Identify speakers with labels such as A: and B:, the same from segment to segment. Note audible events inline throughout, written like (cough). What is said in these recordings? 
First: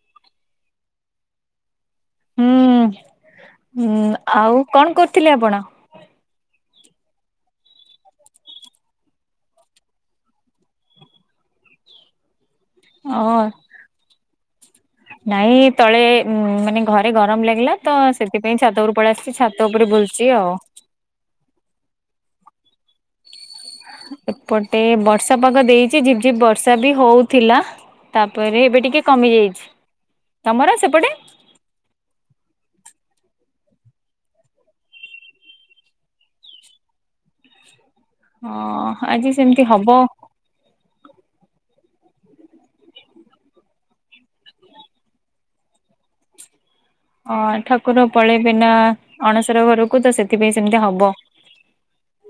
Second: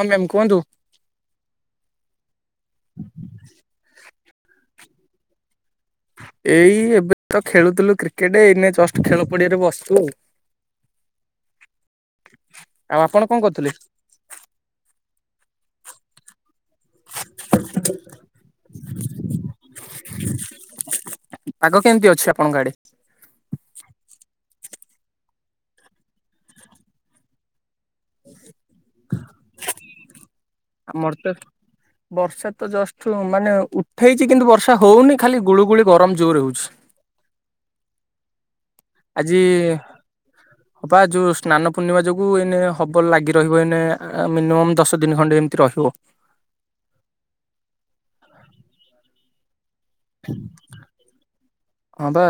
A: ହଁ ମ୍ୟାମ୍ କୁହନ୍ତୁ।
B: ହୁଁ -ହୁଁ ଆଉ କଣ୍ କରୁଥିଲେ ଆପଣ?
A: ଏଇ ଏବେ ତ ଖେଳୁଥିଲୁ କ୍ରିକେଟେ ଏଇନେ ଜଷ୍ଟ୍ ଖେଳ ପଡିଆରେ ବସିଚୁ ଆଉ। ଆଉ ଆପଣ କଣ
B: ହଁ
A: କରୁଥିଲେ?
B: ନାଇଁ ତଳେ ଉଁ- ମାନେ ଘରେ ଗରମ୍ ଲାଗିଲା ତ ସେଥିପାଇଁ ଛାତ ଉପରକୁ ପଳେଇ ଆସିଚି ଛା ଛାତ ଉପରେ ବୁଲ୍ ଚି ଆଉ।
A: ପାଗ କେମିତି ଅଛି ଆପଣଙ୍କ ଆଡେ?
B: ଏପଟେ ବର୍ଷା ପାଗ ଦେଇଚି ଝିପ୍ ଝିପ୍ ବର୍ଷା ବି ହଉଥିଲା ତାପରେ ଏବେ ଟିକେ କମି ଯାଇଚି। ତମର ସେପଟେ?
A: ଆମର ତ ବର୍ଷା ତ ଜଷ୍ଟ୍ ମାନେ ଉଠେଇଚି କିନ୍ତୁ ବର୍ଷା ହଉନି ଖାଲି ଗୁଳୁଗୁଳି ଗରମ୍ ଜୋରେ ହଉଚି।
B: ହଁ।
A: ଆଜି
B: (inaudible)
A: ହବା ଯଉ ସ୍ନାନ ପୂର୍ଣ୍ଣିମା ଯୋଗୁଁ ଏଇନେ ହବ ଲାଗି ରହିବ ଏଇନେ ଆ-ମିନିମମ୍ ଦଶ ଦିନ୍ ଖଣ୍ଡେ ଏମିତି ରହିବ।
B: ଅ- ଠାକୁର ପଳେଇବେନା ଅଣସର ଘରୁକୁ ତ ସେଥିପାଇଁ ସେମିତି ହବ।
A: ହଁ ପା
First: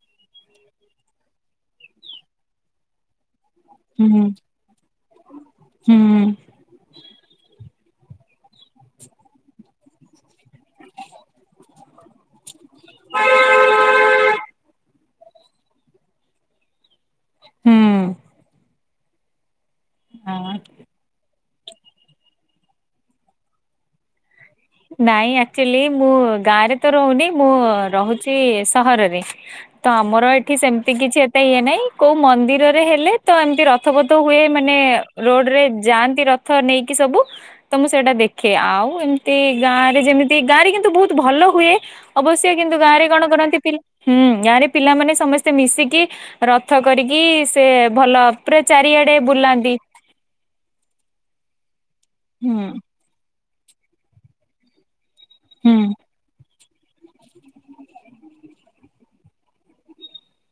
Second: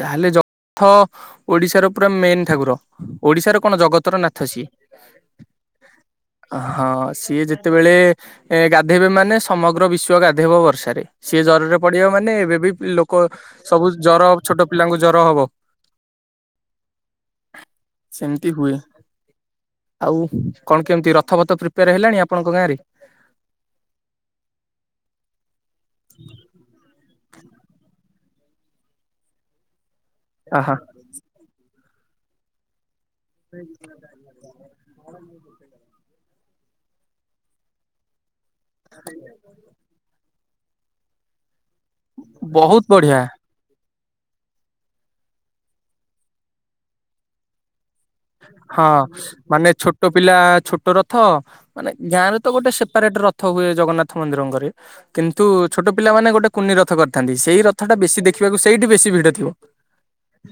A: ଯାହେଲେ ଯ- ଥ ଓଡ଼ିଶାର ପୁରା ମେନ୍ ଠାକୁର। ଓଡିଶାର କଣ
B: ହୁଁ
A: ଜଗତର
B: ହୁଁ
A: ନାଥ ସିଏ।
B: ହୁଁ।
A: ହଁ ସିଏ ଯେତେବେଳେ ଏ- ଗାଧେଇବେ ମାନେ ସମଗ୍ର ବିଶ୍ଵ ଗାଧେଇବ ବର୍ଷାରେ। ପଢେଇବା ମାନେ ଏବେ ବି ଲୋକ ସବୁ ଜର ହବ ଛୋଟ ପିଲାଙ୍କୁ ଜର ହବ।
B: ହୁଁ।
A: ଏମିତି ହୁଏ ଆଉ କଣ କେମିତି ରଥ ପଥ ପ୍ରିପେୟାର ହେଲାଣି ଆପଣଙ୍କ ଗାଁରେ?
B: ନାଇଁ ଆକ୍ଚୁଆଲି ମୁଁ ଗାଁରେ ତ ରହୁନି ମୁଁ ରହୁ ରହୁଚି ସହରରେ ତ ଆମର ଏଠି
A: ଆହା
B: ସେମିତି କିଛି ଏତ୍ ଏତେ ଇଏ ନାଇଁ କଉ ମନ୍ଦିରରେ ହେଲେ ତ ଏମିତି ରଥ ପଥ ହୁଏ ମାନେ ରୋଡ୍ ରେ ଯାଆନ୍ତି ର ରଥ ନେଇକି ସବୁ ତ ମୁଁ ସେଟା ଦେଖେ ଆଉ ଏମ୍ ଗାଁରେ ଯେମିତି ଗାଁରେ କିନ୍ତୁ ବହୁତ ଭଲ ହୁଏ ଅବଶ୍ୟ କିନ୍ତୁ
A: ବହୁତ
B: ଗାଁରେ
A: ବଢିଆ
B: କଣ କରନ୍ତି ପିଲା ହୁଁ ଗାଁରେ ପିଲାମାନେ ସମସ୍ତେ ମିଶିକି ରଥ କରିକି ସେ ଭଲ ତାପରେ
A: ହଁ
B: ଚାରିଆଡେ
A: ମାନେ
B: ବୁଲାନ୍ତି।
A: ଛୋଟ ପିଲା ଛୋଟ ରଥ ମାନେ ଗାଁରେ ତ
B: ହୁଁ
A: ଗୋଟେ ସେପାରେଟ ରଥ ହୁଏ ଜଗନ୍ନାଥ ମନ୍ଦିରଙ୍କରେ। କିନ୍ତୁ
B: ହୁଁ
A: ଛୋଟ ପିଲାମାନେ ଗୋଟେ କୁନି ରଥ କରିଥାନ୍ତି ସେଇ ରଥଟା ବେଶୀ ଦେଖିବାକୁ ସେଇଠି ବେଶୀ ଭିଡ ଥିବ।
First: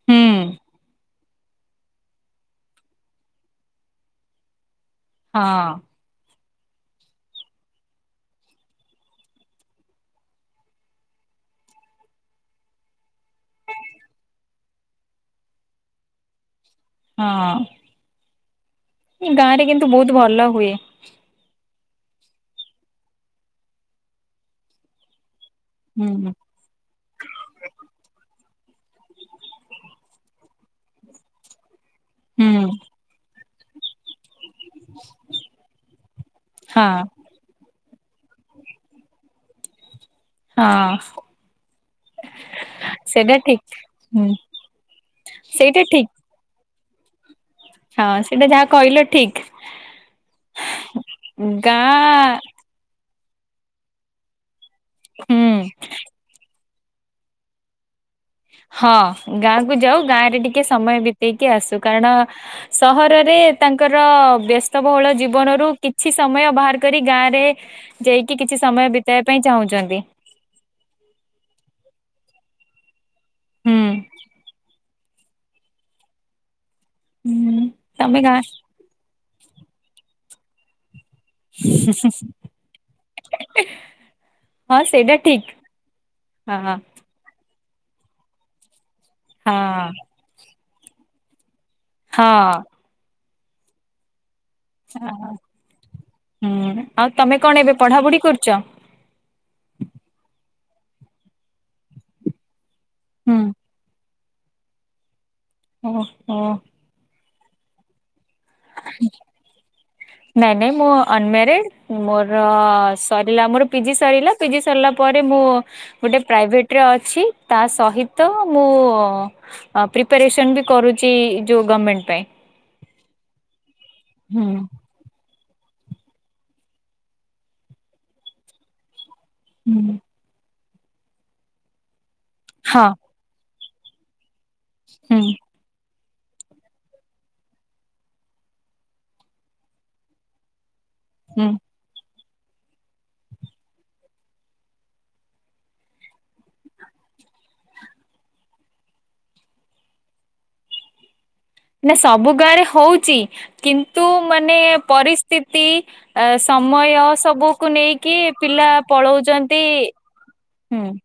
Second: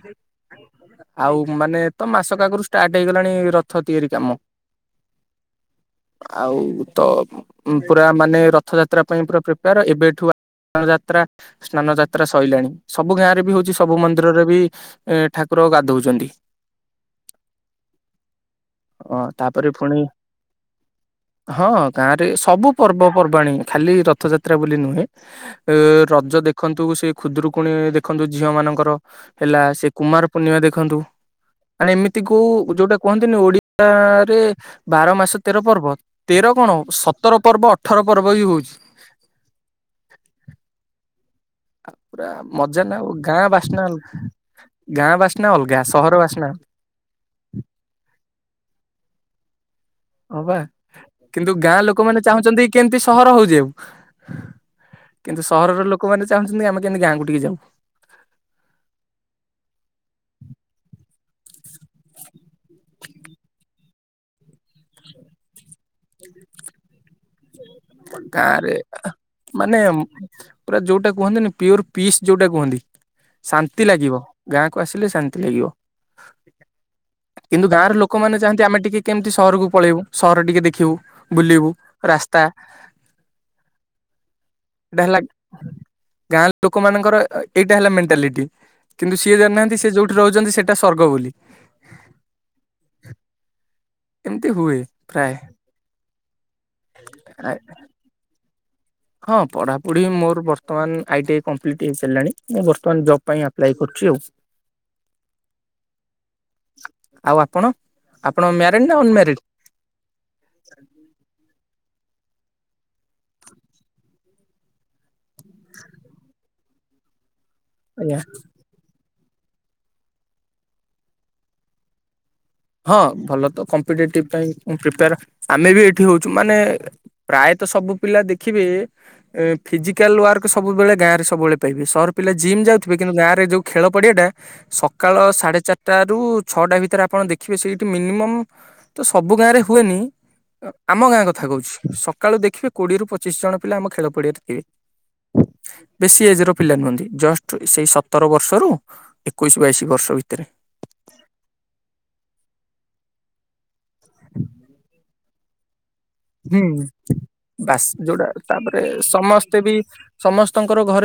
B: ହୁଁ
A: ଆଉ ମାନେ ତ ମାସକ ଆଗରୁ ଷ୍ଟାର୍ଟ ହେଇଗଲାଣି ରଥ ତିଆରି କାମ।
B: ହଁ
A: ଆଉ ତ ପୁରା ମାନେ ରଥଯାତ୍ରା ପାଇଁ ପୁରା ପ୍ରିପେୟାର ଏବେଠୁ ଯାତ୍ରା ସ୍ନାନ ଯାତ୍ରା ସଇଲାଣି ସବୁ ଗାଁରେ ବି ହଉଛି ସବୁ ମନ୍ଦିରରେ ବି ଏ ଠାକୁର ଗାଧଉଛନ୍ତି।
B: ହଁ
A: ହଁ
B: ଗାଁ ରେ
A: ତାପରେ
B: କିନ୍ତୁ
A: ପୁଣି
B: ବହୁତ ଭଲ ହୁଏ
A: ହଁ ଗାଁ ରେ ସବୁ ପର୍ବପର୍ବାଣିୀ ଖାଲି ରଥଯାତ୍ରା ବୋଲି ନୁହେଁ। ଅ ରଜ
B: ହୁଁ
A: ଦେଖ ଦେଖନ୍ତୁ ସେ ଖୁଦରୁକୁଣୀ ଦେଖନ୍ତୁ ଝିଅ ମାନଙ୍କର ହେଲା ସେ କୁମାର ପୂର୍ଣ୍ଣିମା ଦେଖନ୍ତୁ। ମାନେ ଏମିତି କୋଉ
B: ହୁଁ
A: ଯୋଉଟା କୁହନ୍ତିନି ଓଡିଆରେ ବାର ମାସ ତେର ପର୍ବ ତେର କଣ
B: ହଁ
A: ସତର ପର୍ବ ଅଠର ପର୍ବ ବି ହଉଛି।
B: ହଁ।
A: ଆଉ ପୁରା ମଜା ନା ଆଉ
B: ସେଇଟା
A: ଗାଁ
B: ଠିକ
A: ବାସ୍ନା ଅଲଗା
B: ହୁଁ
A: ଗାଁ ବାସ୍ନା
B: ସେଇଟା
A: ଅଲଗା
B: ଠିକ୍
A: ସହର ବାସ୍ନା
B: ହଁ ସେଇଟା ଯାହା କହିଲ ଠିକ।
A: ହଁବା କିନ୍ତୁ ଗାଁ ଲୋକମାନେ ଚାହୁଁଛନ୍ତି କେମିତି ସହର ହୋଇଯାଉ। କିନ୍ତୁ
B: ହୁଁ।
A: ସହରର ଲୋକମାନେେ ଚାହୁଁଛନ୍ତି ଆମେ କେମିତି ଗାଁ କୁ ଟିକେ ଯାଉ।
B: ହଁ ଗାଁ କୁ ଯାଉ ଗାଁ ରେ ଟିକେ ସମୟ ବିତେଇକି ଆସୁ କାରଣ ସହରରେ ତାଙ୍କର ବ୍ୟସ୍ତବହୁଳ ଜୀବନରୁ କିଛି ସମୟ ବାହାର କରି ଗାଁରେ ଯାଇକି କିଛି
A: ଗାଁରେ
B: ସମୟ ବିତେଇବା ପାଇଁ
A: ମାନେ
B: ଚାହୁଁଛନ୍ତି।
A: ପୁରା ଯୋଉଟା କୁହନ୍ତିନି ପିଓର ପିସ୍ ଯୋଉଟା କୁହନ୍ତି
B: ହୁଁ।
A: ଶାନ୍ତି ଲାଗିବ ଗାଁ କ ଆସିଲେ ଶାନ୍ତି ଲାଗିବ
B: ହୁଁ
A: କିନ୍ତୁ ଗାଁର
B: ତମେ ଗାଁ
A: ଲୋକମାନୋନେ ଚାହାନ୍ତି ଆମେ ଟିକେ କେମିତି ସହରକୁ ପଳେଇବୁ ସହର ଟିକେ ଦେଖିବୁ ବୁଲିବୁ ରାସ୍ତା।
B: (inaudible)
A: ଏଇଟା
B: ସେଇଟା
A: ହେଲା
B: ଠିକ୍
A: ଗାଁ
B: ହଁ ହଁ
A: ଲୋକମାନାନଙ୍କର ଏଇଟା ହେଲା ମେଣ୍ଟାଲିଟି କିନ୍ତୁ ସିଏ ଜାଣିନାହାନ୍ତି ସେ ଯୋଉଠି ରହୁଛନ୍ତି ସେଇଟା ସର୍ଗ ବୋଲି।
B: ହଁ।
A: ଏମିତି ହୁଏ
B: ହ
A: ପ୍ରାୟ
B: ହୁଁ ଆଉ ତମେ କଣ ଏବେ ପଢାପଢି କରୁଛ?
A: ହଁ ପଢାପଢି ମୋର ବର୍ତ୍ତମାନ ଆଇଟି ଆଇ କମ୍ପ୍ଲିଟ ହେଇପାରିଲାଣି ମୁଁ ତ ଜବ
B: ହୁଁ
A: ପାଇଁ ଆପ୍ଲାଏ କରୁଛି ଆଉ।
B: ଓ ହ।
A: ଆଉ ଆପଣ ଆପଣ ମ୍ୟାରିଡ ନା ଅନମ୍ୟାରିଡ।
B: ନାଇଁ ନାଇଁ ମୁଁ ଅନମାରିଡ ମୋର ସରିଲା ମୋର ପିଜି ସରିଲା ପିଜି ସରିଲା। ପରେ ମୁଁ ଗୋଟେ ପ୍ରାଇଭେଟରେ ଅଛି ତା
A: ଆଜ୍ଞା
B: ସହିତ ମୁଁ ପ୍ରିପାରେସନ ବି କରୁଛି ଯୋଉ ଗଭର୍ଣମେଣ୍ଟ ପାଇଁ।
A: ହଁ ଭଲ ତ କମ୍ପିଟେଟିଭ ପାଇଁ
B: ହୁଁ
A: ପ୍ରିପୋର। ଆମେ ବି ଏଇଠି ହଉଛୁ ମାନେ ପ୍ରାୟତଃ ସବୁ ପିଲା ଦେଖିବେ। ଫିଜିକାଲ ୱାର୍କ ସବୁବେଳେ ଗାଁ ରେ ସବୁବେଳେ ପାଇବେ ସହର ପିଲା ଜିମ୍
B: ହଁ
A: ଯାଉଥିବେ କିନ୍ତୁ ଗାଁରେ ଯୋଉ ଖେଳ ପଡିଆ ଟା ସକାଳ
B: ହୁଁ
A: ସାଢେ ଚାରିଟା ରୁ ଛଅଟା ଭିତରେ ଆପଣ ଦେଖ ଦେଖିବେ ସେଇଠି ମିନିମମ୍ ତ ସବୁ ଗାଁ ରେ ହୁଏନି ଆମ ଗାଁ କଥା
B: ହୁଁ
A: କହୁଛି। ସକାଳୁ ଦେଖିବେ କୋଡିଏରୁ ପଚିଶି ଜଣ ପିଲା ଆମ ଖେଳ ପଡିଆରେ ଥିବେ।
B: (inaudible)
A: ବେଶୀ ଏଜ ର ପିଲା ନୁହନ୍ତି ଜଷ୍ଟ ସେଇ ସତର ବର୍ଷରୁ ଏକୋଇଶ ବାଇଶି ବର୍ଷ ଭିତରେ।
B: ନା ସବୁ ଗାଁ ରେ ହଉଚି କିନ୍ତୁ ମାନେ ପରିସ୍ଥିତି ଆ
A: ହୁଁ।
B: ସମୟ ସବୁକୁ
A: ବାସ୍
B: ନେଇକି
A: ଯୋଉଟା
B: ପିଲା
A: ତାପରେ
B: ପଳଉଛନ୍ତି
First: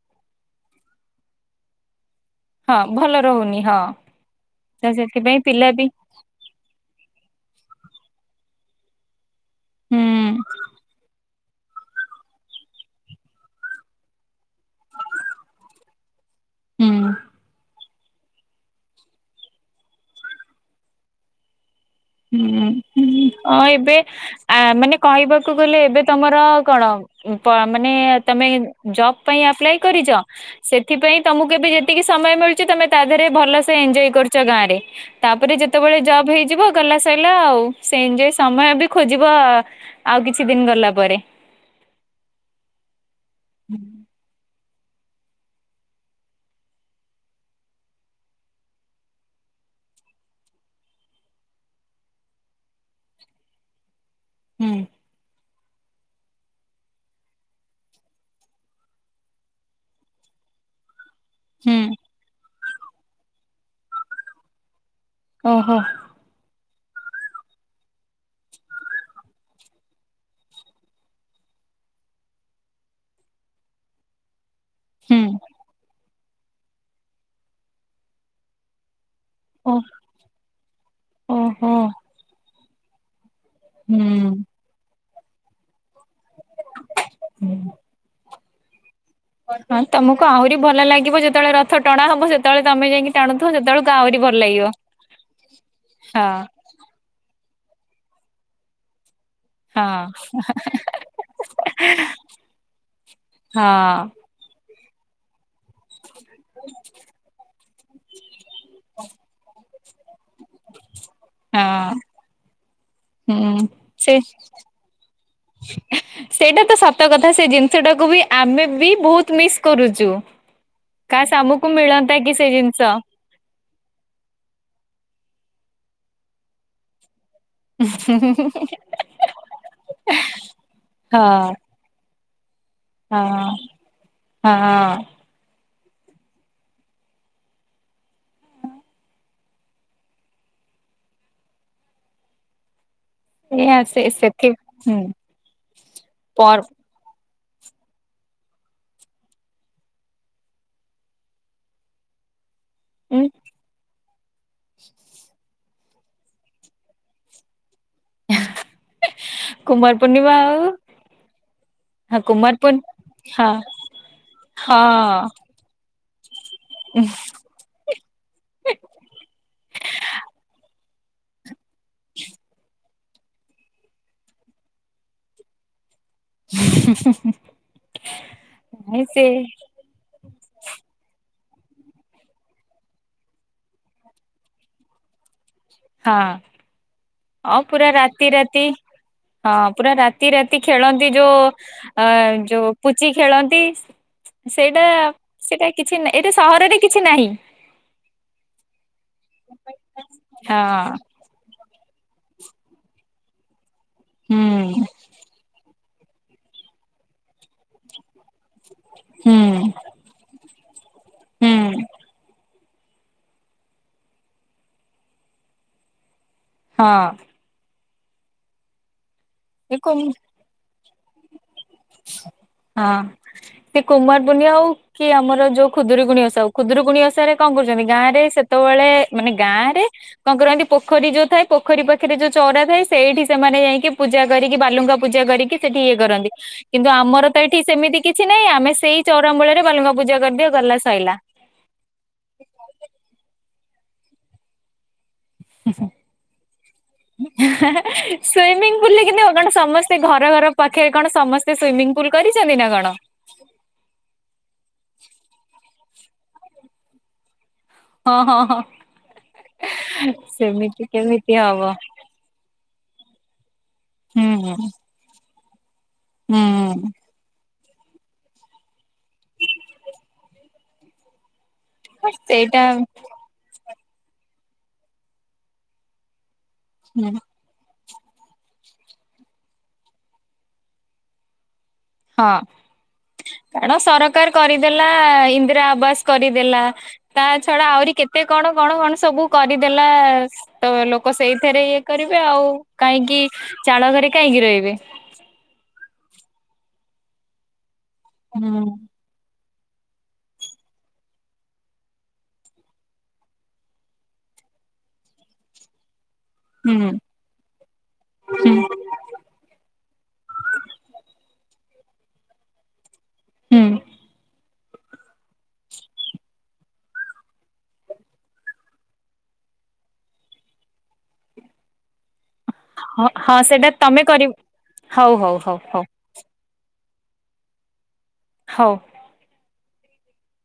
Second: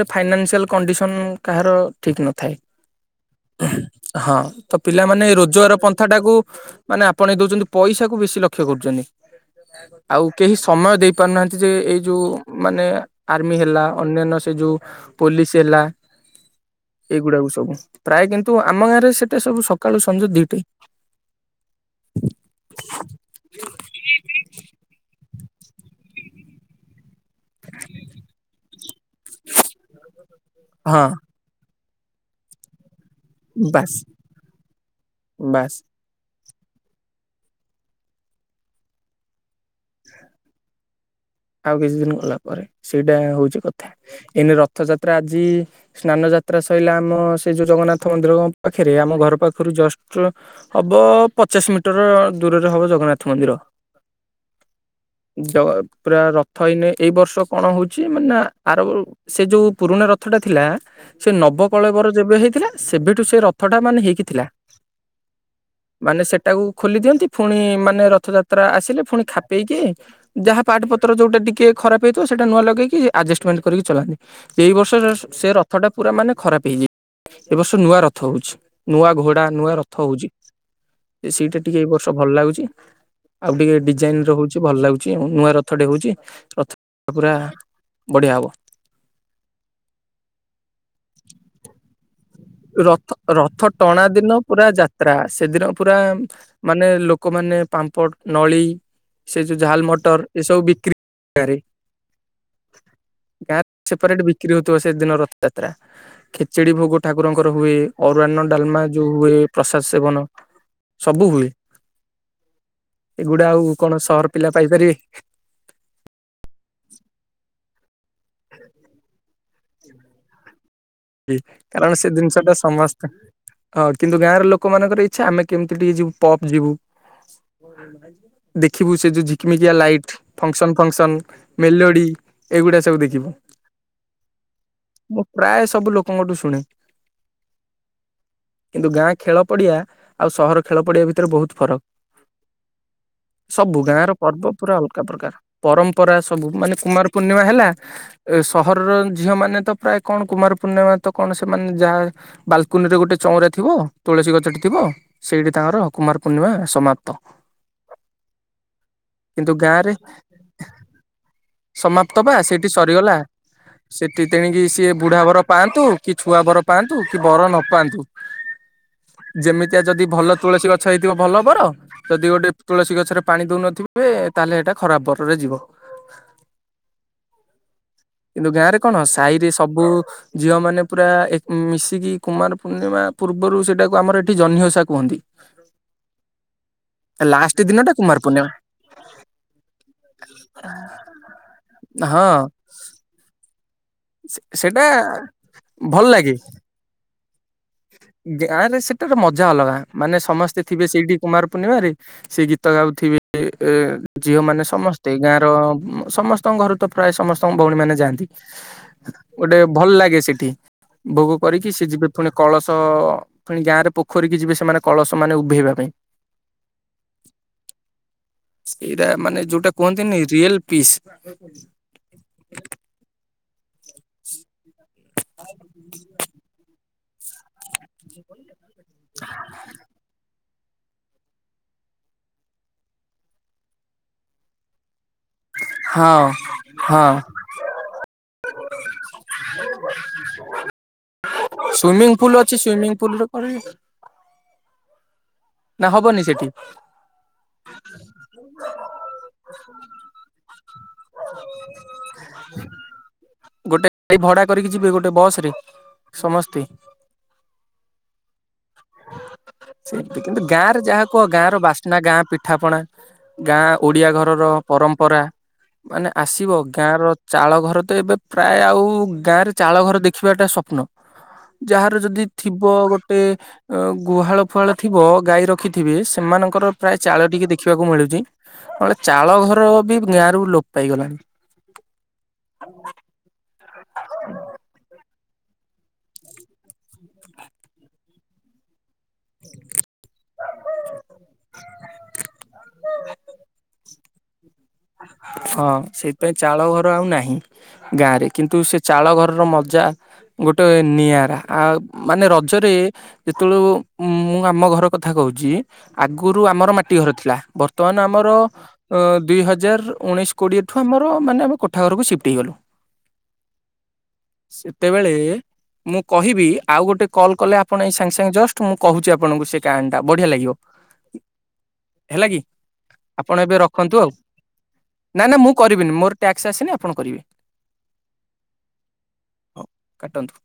A: ଫାଇନାନ୍ସିଆଲ୍ କଣ୍ଡିସନ୍ କାହାର। ଠିକ ନଥାଏ
B: ହଁ ଭଲ ରହୁନି ହଁ
A: ହଁ ତ ପିଲାମାନେ
B: ସେଥିପାଇଁ ପିଲା
A: ରୋଜଗାର
B: ବି
A: ପନ୍ଥା ଟାକୁ ମାନେ ଆପଣ ଏ ଦଉଛନ୍ତି ପଇସା କୁ ବେଶୀ ଲକ୍ଷ୍ୟ କରୁଛନ୍ତି
B: ହୁଁ
A: ଆଉ କେହି ସମୟ ଦେଇ କହି ପାରୁନାହାନ୍ତି ଯେ ଏଇ ଯୋଉ ମାନେ ଆର୍ମି ହେଲା ଅନ୍ୟାନ୍ୟ ସେ ଯଉ ପୋଲିସ ହେଲା।
B: ହୁଁ
A: ଏଇଗୁଡାକୁ ସବୁ ପ୍ରାୟ କିନ୍ତୁ ଆମ ଗାଁ ରେ ସେଟା ସବୁ ସକାଳୁ ସଞ୍ଜା ଦିଟା।
B: ହୁଁ ହଁ ଏବେ ଆ ମାନେ କହିବାକୁ ଗଲେ ଏବେ ତମର କଣ। ମାନେ ତମେ ଜବ ପାଇଁ ଆପ୍ଲାଏ କରିଛ
A: ହଁ
B: ସେଥିପାଇଁ ତମକୁ କେବେ ଯି ଟିକେ ସମୟ ମିଳୁଛି ତମେ ତା ଦେହରେ ଭଲସ
A: ବାସ୍
B: ଏଞ୍ଜୟ କରୁଛ ଗାଁରେ ତାପରେ
A: ବାସ୍।
B: ଯେତେବେଳେ ଜବ ହେଇଯିବ। ଗଲା ସଇଲା ଆଉ ସେଜ ସମୟ ବି ଖୋଜିବ ଆଉ କିଛି ଦିନ ଗଲା ପରେ
A: ଆଉ କିଛି ଦିନ ଗଲା ପରେ ସେଇଟା ହଉଚି କଥା ଏନି ରଥଯାତ୍ରା ଆଜି ସ୍ନାନ ଯାତ୍ରା ସରିଲା ଆମ ସେ ଯୋଉ ଜଗନ୍ନାଥ ମନ୍ଦିର ପାଖରେ ଆମ ଘର ପାଖରୁ ଜଷ୍ଟ ହବ ପଚାଶ ମିଟର ଦୂରରେ ହବ ଜଗନ୍ନାଥ ମନ୍ଦିର।
B: ହୁଁ।
A: ପୁରା ରଥ ହେଇନ ଏଇ ବର୍ଷ କଣ ହଉଛି ମାନେ ଆର ସେ ଯୋଉ ପୁରୁଣା ରଥ ଟା ଥିଲା, ସେ
B: ହୁଁ
A: ନବକୋଳେବର ଯେବେ ହେଇଥିଲା ସେବେଠୁ ସେ ରଥଟା ମାନେ ହେଇକି ଥିଲା ‌।
B: ଓହୋ।
A: ମାନେ ସେଟାକୁ ଖୋଲି ଦିଅନ୍ତି ପୁଣି ମାନେ ରଥଯାତ୍ରା ଆସିଲେ ପୁଣି ଖାପେଇକି ଯାହା, ପାଟପତ୍ର ଯେଉଁଟା ଟିକେ ଖରାପ ହେଇଥିବ ସେଇା ନୂଆ ଲଗେଇକି ଆଜଷ୍ଟମେଣ୍ଟ କରିକି ଚଲାନ୍ତି। ଏଇ ବର୍ଷ
B: ହୁଁ
A: ସେ ରଥ ଟା ପୁରା ମାନେ ଖରାପ ହେଇଛି ଏ ବର୍ଷ ନୂଆ ରଥ ହଉଛି। ନୂଆ ଘୋଡା
B: ଓ
A: ନୂଆ ରଥ ହଉଛି ସେଇଟା
B: ଓହୋ
A: ଟିକେ ଏଇ ବର୍ଷ ଭଲ ଲାଗୁଛି ଆଉ ଟିକେ ଡିଜାଇନ
B: ହୁଁ।
A: ର ହଉଛି ଭଲ ଲାଗୁଛି ନୂଆ ରଥଟେ ହଉଛି ରଥ ପୁରା ବଢିଆ ହବ
B: ହଁ ତମକୁ ଆହୁରି ଭଲ ଲାଗିବ ଯେତେବେଳେ ରଥ ଟଣା ହବ ସେତେବେଳେ ତମେ ଯାଇକି
A: ରଥ
B: ଟାଣୁଥିବ
A: ରଥ
B: ସେତେବେଳକୁ
A: ଟଣା
B: ଆହୁରି ଭଲ
A: ଦିନ ପୁରା
B: ଲାଗିବ।
A: ଯାତ୍ରା ସେଦିନ ପୁରା
B: ହଁ
A: ମାନେ ଲୋକମାନେ ପାମ୍ପଡ଼ ନଳି ସେ ଯଉ
B: ହଁ
A: ଝାଲ ମଟର ଏ ସବୁ ବିକ୍ରି- ଗାଁରେ
B: ହଁ
A: ସେପାରେଟ ବିକ୍ରି ହଉଥିବ ସେଦିନ ରଥଯାତ୍ରା ଖେଚେଡି ଭୋଗ ଠାକୁରଙ୍କର ହୁଏ ଅରୁରାର୍ଣ ଡାଲମା ଯୋଉ ହୁଏ ପ୍ରସାଦ ସେବନ ସବୁ ହୁଏ।
B: ହଁ
A: ଏଗୁଡା
B: ହୁଁ
A: ଆଉ କଣ
B: ସେ
A: ସହର ପିଲା ପାଇପାରିବେ
B: (unintelligible) ସେଇଟା ତ ସତ କଥା ସେ ଜିନିଷ ଟାକୁ ବି ଆମେ ବି ବହୁତ ମିସ୍ କରୁଛୁ କାସ୍ ଆମକୁ
A: କାରଣ ସେ
B: ମିଳନ୍ତା କି
A: ଜିନିଷ ଟା ସମସ୍ତେ, ହଁ କିନ୍ତୁ ଗାଁର ଲୋକମାନଙ୍କର ଇଚ୍ଛା ଆମେ କେମିତି ଟିକେ ଯିବୁ ପପ୍ ଯିବୁ ଦେଖିବୁ ସେ ଯୋଉ ଝିକିମିକିଆ ଲାଇଟ ଫଙ୍କସନ ଫଙ୍କସନ
B: ହଁ
A: ମେଲୋଡି ଏଇଗୁଡା ସବୁ
B: ହଁ
A: ଦେଖିବୁ
B: ହଁ
A: ମୁଁ ପ୍ରାୟ ସବୁ ଲୋକଙ୍କଠୁ ଶୁଣେ କିନ୍ତୁ ଗାଁ ଖେଳ ପଡିଆ ଆଉ ସହର ଖେଳ ପଡିଆ ଭିତରେ ବହୁତ ଫରକ
B: (inaudible) ଏଇଆ
A: ସବୁ
B: ସେ
A: ଗାଁ ର
B: ସେଥି
A: ପର୍ବ ପୁରା
B: ହୁଁ
A: ଅଲଗା ପ୍ରକାର ପରମ୍ପରା ସବୁ
B: ପର୍
A: ମାନେ କୁମାର ପୂର୍ଣ୍ଣିମା ହେଲା ଏ ସହରର ଝିଅ ମାନେ ତ ପ୍ରାୟ କଣ କୁମାର- ପୂର୍ଣ୍ଣିମା ତ କଣ ସେମାନେ ଯାହା ବାଲ- କୁନିରେ ଗୋଟେ
B: ଉଁ
A: ଚଉଁରା ଥିବ ତୁଳସୀ ଗଛଟି ଥିବ ସେଇଠି ତାଙ୍କର କୁମାର ପୂର୍ଣ୍ଣିମା ସମାପ୍ତ। କିନ୍ତୁ ଗାଁ ରେ
B: କୁମାର ପୂର୍ଣ୍ଣିମା ଆଉ,
A: ସମାପ୍ତ
B: ହଁ
A: ବା
B: କୁମାର
A: ସେଇଠି
B: ପୂର୍ଣ୍ଣ
A: ସରିଗଲା
B: ହଁ
A: ସେଠି ତେଣିକି ସିଏ
B: ହଁ
A: ବୁଢାବର। ପାଆନ୍ତୁ କି ଛୁଆ ବର ପାଆନ୍ତୁ କି ବର ନ ପାଆନ୍ତୁ। ଯେମିତିଆ ଯଦି ଭଲ ତୁଳସୀ ଗଛ ହେଇଥିବ ଭଲ ଵର ଯଦି ଗୋଟେ ତୁଳସୀ ଗଛରେ ପାଣି ଦଉନଥିବେ ତାହେଲେ ଏଇଟା ଖରାପ ବରରେ ଯିବ।
B: ହ ହଁ ହଁ
A: କିନ୍ତୁ ଗାଁ ରେ କଣ ସାହିରେ ସବୁ ଝିଅ ମାନେ ପୁରା ଏକ ମିଶିକି କୁମାର ପୂର୍ଣ୍ଣିମା ପୂର୍ବରୁ ସେଟାକୁ ଆମର ଏଠି ଜହ୍ନି ଓସା କୁହନ୍ତି।
B: ହଁ। ହଁ
A: ଲାଷ୍ଟ ଦିନ
B: ପୁରା
A: ଟା କୁମାର
B: ରାତି
A: ପୂର୍ଣ୍ଣିମା
B: ରାତି ହଁ ପୁରା ରାତି ରାତି ଖେଳନ୍ତି। ଯୋଉ ଅ
A: ହଁ
B: ଯୋଉ ପୁଚି ଖେଳନ୍ତି। ସେଇଟା ସେଇଟା କିଛି
A: ଭଲ
B: ନାଁ
A: ଲାଗେ
B: ଏଇଟା ସହରରେ କିଛି ନାହିଁ।
A: ଗାଁ ରେ ସେଟାର ମଜା ଅଲଗା ମାନେ ସମସ୍ତେ ଥିବେ
B: ହଁ
A: ସେଇଠି। କୁମାର ପୂର୍ଣ୍ଣିମାରେ ସେ ଗୀତ ଗାଉଥିବେ ଝିଅ ମାନେ
B: ହୁଁ
A: ସମସ୍ତେ ଗାଁରେ। ସମସ୍ତଙ୍କ ଘରୁ ତ ପ୍ରାୟ ସମସ୍ତଙ୍କ ଭଉଣୀ ମାନେ ଯାଆନ୍ତି‌।
B: ହୁଁ
A: ଗୋଟେ ଭଲ ଲାଗେ ସେଠି। ଭୋଗ କରିକି ସେ
B: ହୁଁ
A: ଯିବେ ପୁଣି କଳସ ପୁଣି ଗାଁ ରେ ପୋଖରୀ ଯିବେ ସେମାନେ କଳସ ମାନେ ଉଭେଇବା ପାଇଁ।
B: ହଁ।
A: ଏଇଟା ମାନେ ଯୋଉଟା
B: ଏ କୁମ୍
A: କୁହନ୍ତିନି ରିଏଲ ପିସ୍।
B: ହଁ ସେ କୁମାର ପୁନିଆ ଆଉ କି ଆମର ଯୋଉ ଖୁଦୁରୁକୁଣି ଓଷାକୁ ଖୁଦୁରୁକୁଣି ଓଷାରେ କଣ କରୁଛନ୍ତି ଗାଁରେ ସେତେବେଳେ ମାନେ ଗାଁ ରେ କଣ କରନ୍ତି? ପୋଖରୀ ଯୋଉ ଥା ପୋଖରୀ ପାଖରେ ଯୋଉ ଚଉରା ଥାଏ ସେଇଠି ସେମାନେ ଯାଇକି ପୂଜା କରିକି ବାଲୁଙ୍କା ପୂଜା କରିକି ସେଠି ଇଏ
A: ହଁ
B: କରନ୍ତି। କିନ୍ତୁ
A: ହଁ
B: ଆମର ତ ଏଠି ସେମିତି କିଛି ନାହିଁ ଆମେ ସେଇ ଚଉରା ମୂଳରେ ବାଲୁଙ୍ଗା ପୂଜା କରିଦିଅ ଗଲା ଶଇଲା।
A: ସୁଇମିଂ ପୁଲ ଅଛି ସୁଇମିଂ ପୁଲରେ କଣ ନା ହବନି ସେଠି?
B: ସୁଇମିଙ୍ଗ ପୁଲରେ କିନ୍ତୁ କଣ ସମସ୍ତେ ଘର ଘର ପାଖରେ କଣ ସମସ୍ତେ ସୁଇମିଂ ପୁଲ କରିଛନ୍ତି ନା କଣ?
A: ଗୋଟେ ଗାଡି ଭଡା କରିକି ଯିବେ ଗୋଟେ ବସ ରେ ସମସ୍ତେ।
B: ହଁ ହଁ ହଁ।
A: ସେଇତି କିନ୍ତୁ ଗାଁ ରେ
B: ସେମିତି
A: ଯାହା କୁହ
B: କେମିତି
A: ଗାଁ ର
B: ହବ
A: ବାସ୍ନା ଗାଁ ପିଠା ପିଠାପଣା ଗାଁ ଓଡ଼ିଆ
B: ହୁଁ
A: ଘରର
B: ହୁଁ।
A: ପରମ୍ପରା ମାନେ ଆସିବ। ଗାଁ
B: ହୁଁ
A: ର ଚାଳ ଘର ତ ଏବେ ପ୍ରାୟ ଆଉ ଗାଁ ରେ ଚାଳ ଘର ଦେଖିବାଟା ସ୍ୱପ୍ନ। ଯାହାର ଯଦି
B: ସେଇଟା
A: ଥିବ ଗୋଟେ ଅ ଗୁହାଳ ଫୁହାଳ ଥିବ ଗାଈ ରଖିଥିବେ ସେମାନଙ୍କର ପ୍ରାୟ
B: ହୁଁ
A: ଚାଳ ଟିକେ ଦେଖ ଦେଖିବାକୁ ମିଳୁଛି ନହେଲେ ଚାଳ ଘର ବି ଗାଁରୁ ଲୋପ ପାଇଗଲାଣି।
B: ହଁ କାରଣ ସରକାର କରିଦେଲା ଇନ୍ଦିରା ଆବାସ। କରିଦେଲା ତା ଛଡା ଆହୁରି କେତେ କଣ କଣ କଣ ସବୁ କରିଦେଲା। ତ ଲୋକ ସେଇଥିରେ ଇଏ କରିବେ ଆଉ କାହିଁକି ଚାଳ ଘରେ କାହିଁକି ରହିବେ।
A: ହଁ ସେଥିପାଇଁ ଚାଳ ଘର ଆଉ ନାହିଁ। ଗାଁରେ
B: ହୁଁ
A: କିନ୍ତୁ ସେ ଚାଳ ଘରର ମଜା। ଗୋଟେ ନିଆରା ଆ ମାନେ ରଜରେ ଯେତେବେଳୁ ମୁଁ ଆମ ଘର କଥା କହୁଛି। ଆଗରୁ ଆମର
B: ହୁଁ
A: ମାଟି ଘର ଥିଲା ବର୍ତ୍ତମାନ ଆମର
B: ହୁଁ
A: ଅ ଦୁଇ ହଜାର ହଜାର ଉଣେଇଶ କୋଡ଼ିଏଠୁ ଆମର ମାନେ ଆମେ କୋଠା ଘରକୁ ସି୍ଫ୍ଟ ହେଇଗଲୁ।
B: ହୁଁ।
A: ସେତେବେଳେ ମୁଁ କହିବି ଆଉ ଗୋଟେ କଲ୍ କଲେ ଆପଣ ଏଇ ସାଙ୍ଗେ ସାଙ୍ଗେ ଜଷ୍ଟ ମୁଁ କହୁଛି ଆପଣଙ୍କୁ ସେ କାହାଣୀଟା ବଢ଼ିଆ ଲାଗିବ।
B: (inaudible)
A: ହେଲା କି?
B: ହଁ
A: ଆପଣ
B: ହଁ
A: ଏବେ
B: ସେଇଟା
A: ରଖନ୍ତୁ
B: ତମେ
A: ଆଉ
B: କରିବ। ହଉ
A: ନା
B: ହଉ
A: ନା ମୁଁ
B: ହଉ ହଉ
A: କରିବିନି ମୋର ଟ୍ୟାକ୍ସ ଆସିନି ଆପଣ କରିବେ।
B: ହୋଉ।
A: ହୋଉ କାଟନ୍ତୁ।